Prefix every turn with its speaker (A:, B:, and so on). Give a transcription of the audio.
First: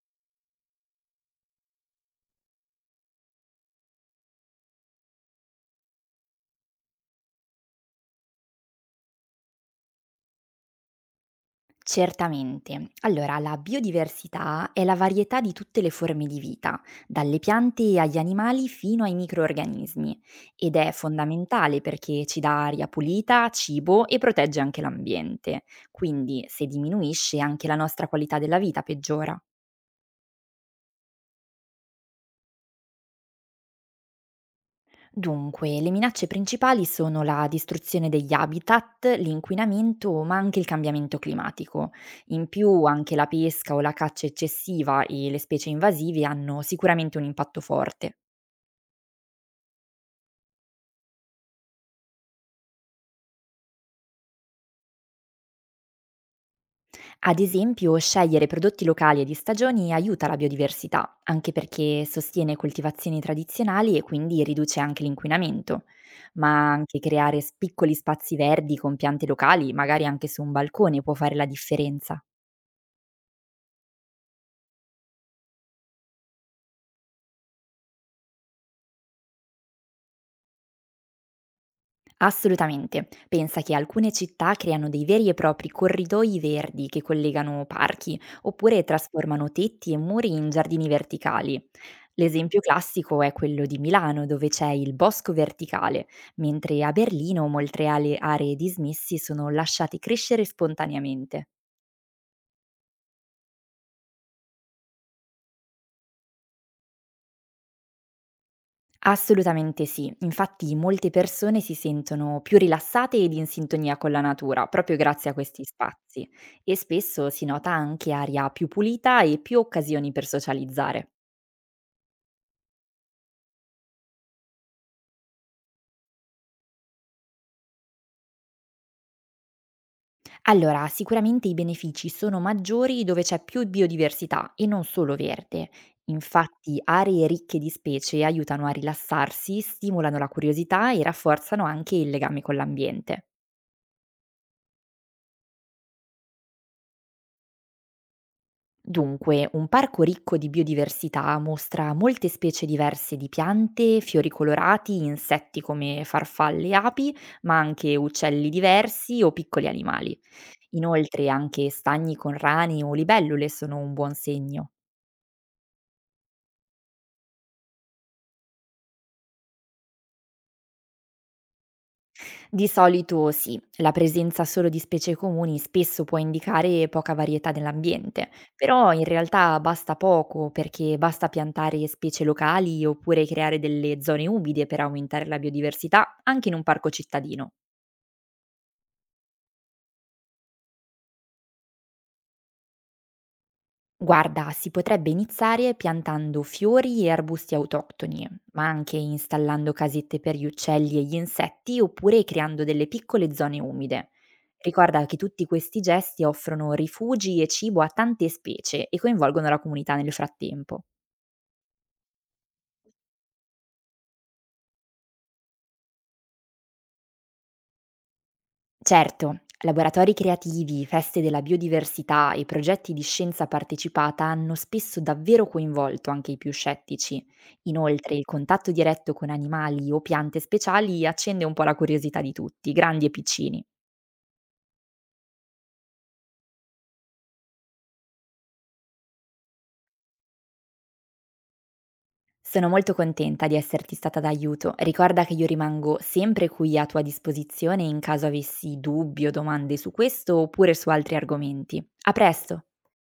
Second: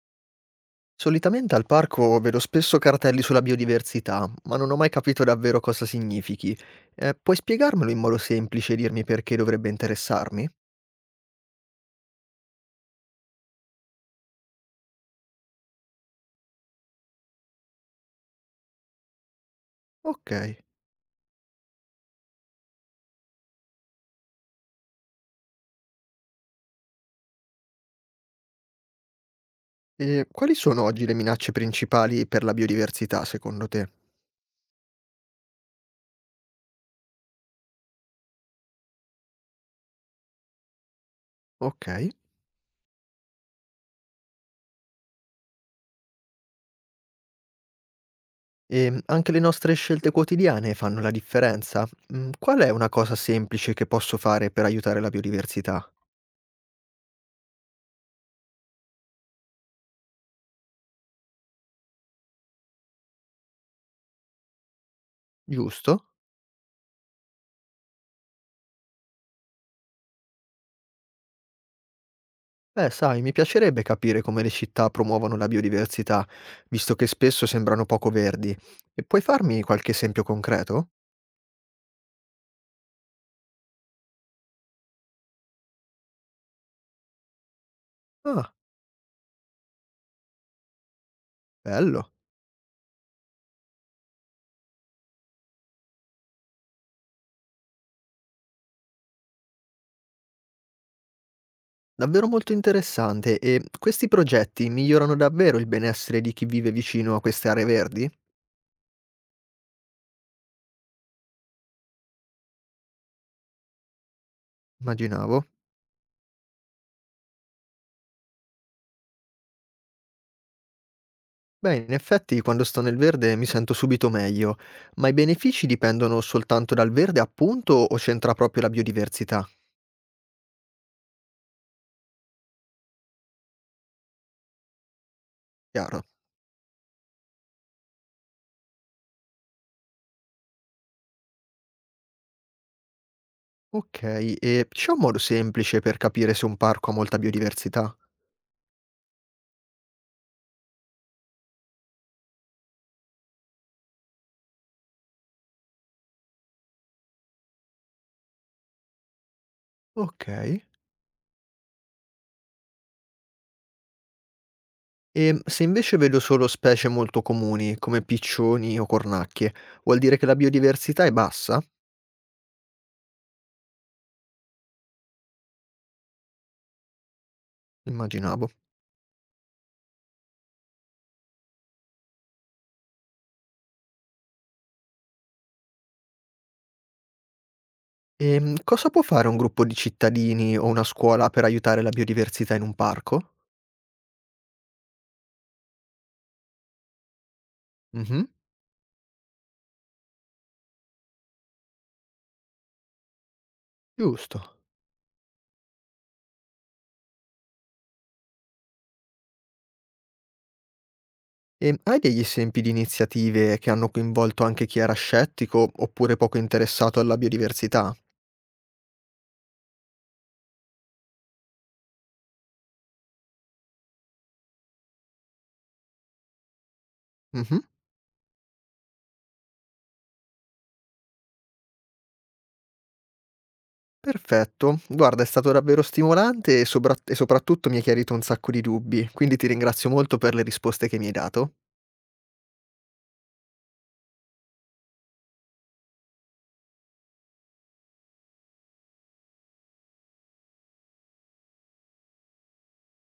A: Solitamente al parco vedo spesso cartelli sulla biodiversità, ma non ho mai capito davvero cosa significhi. Puoi spiegarmelo in modo semplice e dirmi perché dovrebbe interessarmi?
B: Certamente. Allora, la biodiversità è la varietà di tutte le forme di vita, dalle piante agli animali fino ai microorganismi,
A: Ok.
B: ed è fondamentale perché ci dà aria pulita, cibo e protegge anche l'ambiente. Quindi, se diminuisce, anche la nostra qualità della vita peggiora.
A: E quali sono oggi le minacce principali per la biodiversità, secondo te?
B: Dunque, le minacce principali sono la distruzione degli habitat, l'inquinamento, ma anche il cambiamento climatico.
A: Ok.
B: In più, anche la pesca o la caccia eccessiva e le specie invasive hanno sicuramente un impatto forte.
A: E anche le nostre scelte quotidiane fanno la differenza? Qual è una cosa semplice che posso fare per aiutare la biodiversità?
B: Ad esempio, scegliere prodotti locali e di stagioni aiuta la biodiversità, anche perché sostiene coltivazioni tradizionali e quindi riduce anche l'inquinamento.
A: Giusto?
B: Ma anche creare piccoli spazi verdi con piante locali, magari anche su un balcone, può fare la differenza.
A: Beh, sai, mi piacerebbe capire come le città promuovono la biodiversità, visto che spesso sembrano poco verdi. E puoi farmi qualche esempio concreto?
B: Assolutamente. Pensa che alcune città creano dei veri e propri corridoi verdi che collegano parchi,
A: Ah,
B: oppure trasformano tetti e muri in giardini verticali.
A: bello,
B: L'esempio classico è quello di Milano, dove c'è il bosco verticale, mentre a Berlino molte aree dismessi sono lasciate crescere spontaneamente.
A: davvero molto interessante. E questi progetti migliorano davvero il benessere di chi vive vicino a queste aree verdi?
B: Assolutamente sì. Infatti molte persone si sentono più rilassate ed in sintonia con la natura, proprio grazie a
A: Immaginavo.
B: questi spazi. E spesso si nota anche aria più pulita e più occasioni per socializzare.
A: Beh, in effetti, quando sto nel verde mi sento subito meglio, ma i benefici dipendono soltanto dal verde, appunto, o c'entra proprio la biodiversità?
B: Allora, sicuramente i benefici sono maggiori dove c'è più biodiversità e non solo verde.
A: Chiaro.
B: Infatti aree ricche di specie aiutano a rilassarsi, stimolano la curiosità e rafforzano anche il legame con l'ambiente.
A: Ok, e c'è un modo semplice per capire se un parco ha molta biodiversità?
B: Dunque, un parco ricco di biodiversità mostra molte specie diverse di piante, fiori colorati, insetti come farfalle e api, ma anche uccelli diversi o piccoli animali.
A: Okay.
B: Inoltre anche stagni con rani o libellule sono un buon segno.
A: Se invece vedo solo specie molto comuni, come piccioni o cornacchie, vuol dire che la biodiversità è bassa?
B: Di solito sì, la presenza solo di specie comuni spesso può indicare poca varietà nell'ambiente,
A: Immaginavo.
B: però in realtà basta poco perché basta piantare specie locali oppure creare delle zone umide per aumentare la biodiversità anche in un parco cittadino.
A: Cosa può fare un gruppo di cittadini o una scuola per aiutare la biodiversità in un parco?
B: Guarda, si potrebbe iniziare piantando fiori e arbusti
A: Mh-mh,
B: autoctoni, ma anche installando casette per gli uccelli e gli insetti oppure creando delle piccole zone umide.
A: giusto.
B: Ricorda che tutti questi gesti offrono rifugi e cibo a tante specie e coinvolgono la comunità nel frattempo.
A: Hai degli esempi di iniziative che hanno coinvolto anche chi era scettico oppure poco interessato alla biodiversità?
B: Certo, laboratori creativi, feste della biodiversità e progetti di scienza partecipata hanno spesso davvero coinvolto anche i più scettici.
A: Mh-mh.
B: Inoltre, il contatto diretto con animali o piante speciali accende un po' la curiosità di tutti, grandi e piccini.
A: Perfetto. Guarda, è stato davvero stimolante e soprattutto mi hai chiarito un sacco di dubbi, quindi ti ringrazio molto per le risposte che mi hai dato.
B: Sono molto contenta di esserti stata d'aiuto. Ricorda che io rimango sempre qui a tua disposizione in caso avessi dubbi o domande su questo oppure su altri argomenti. A presto!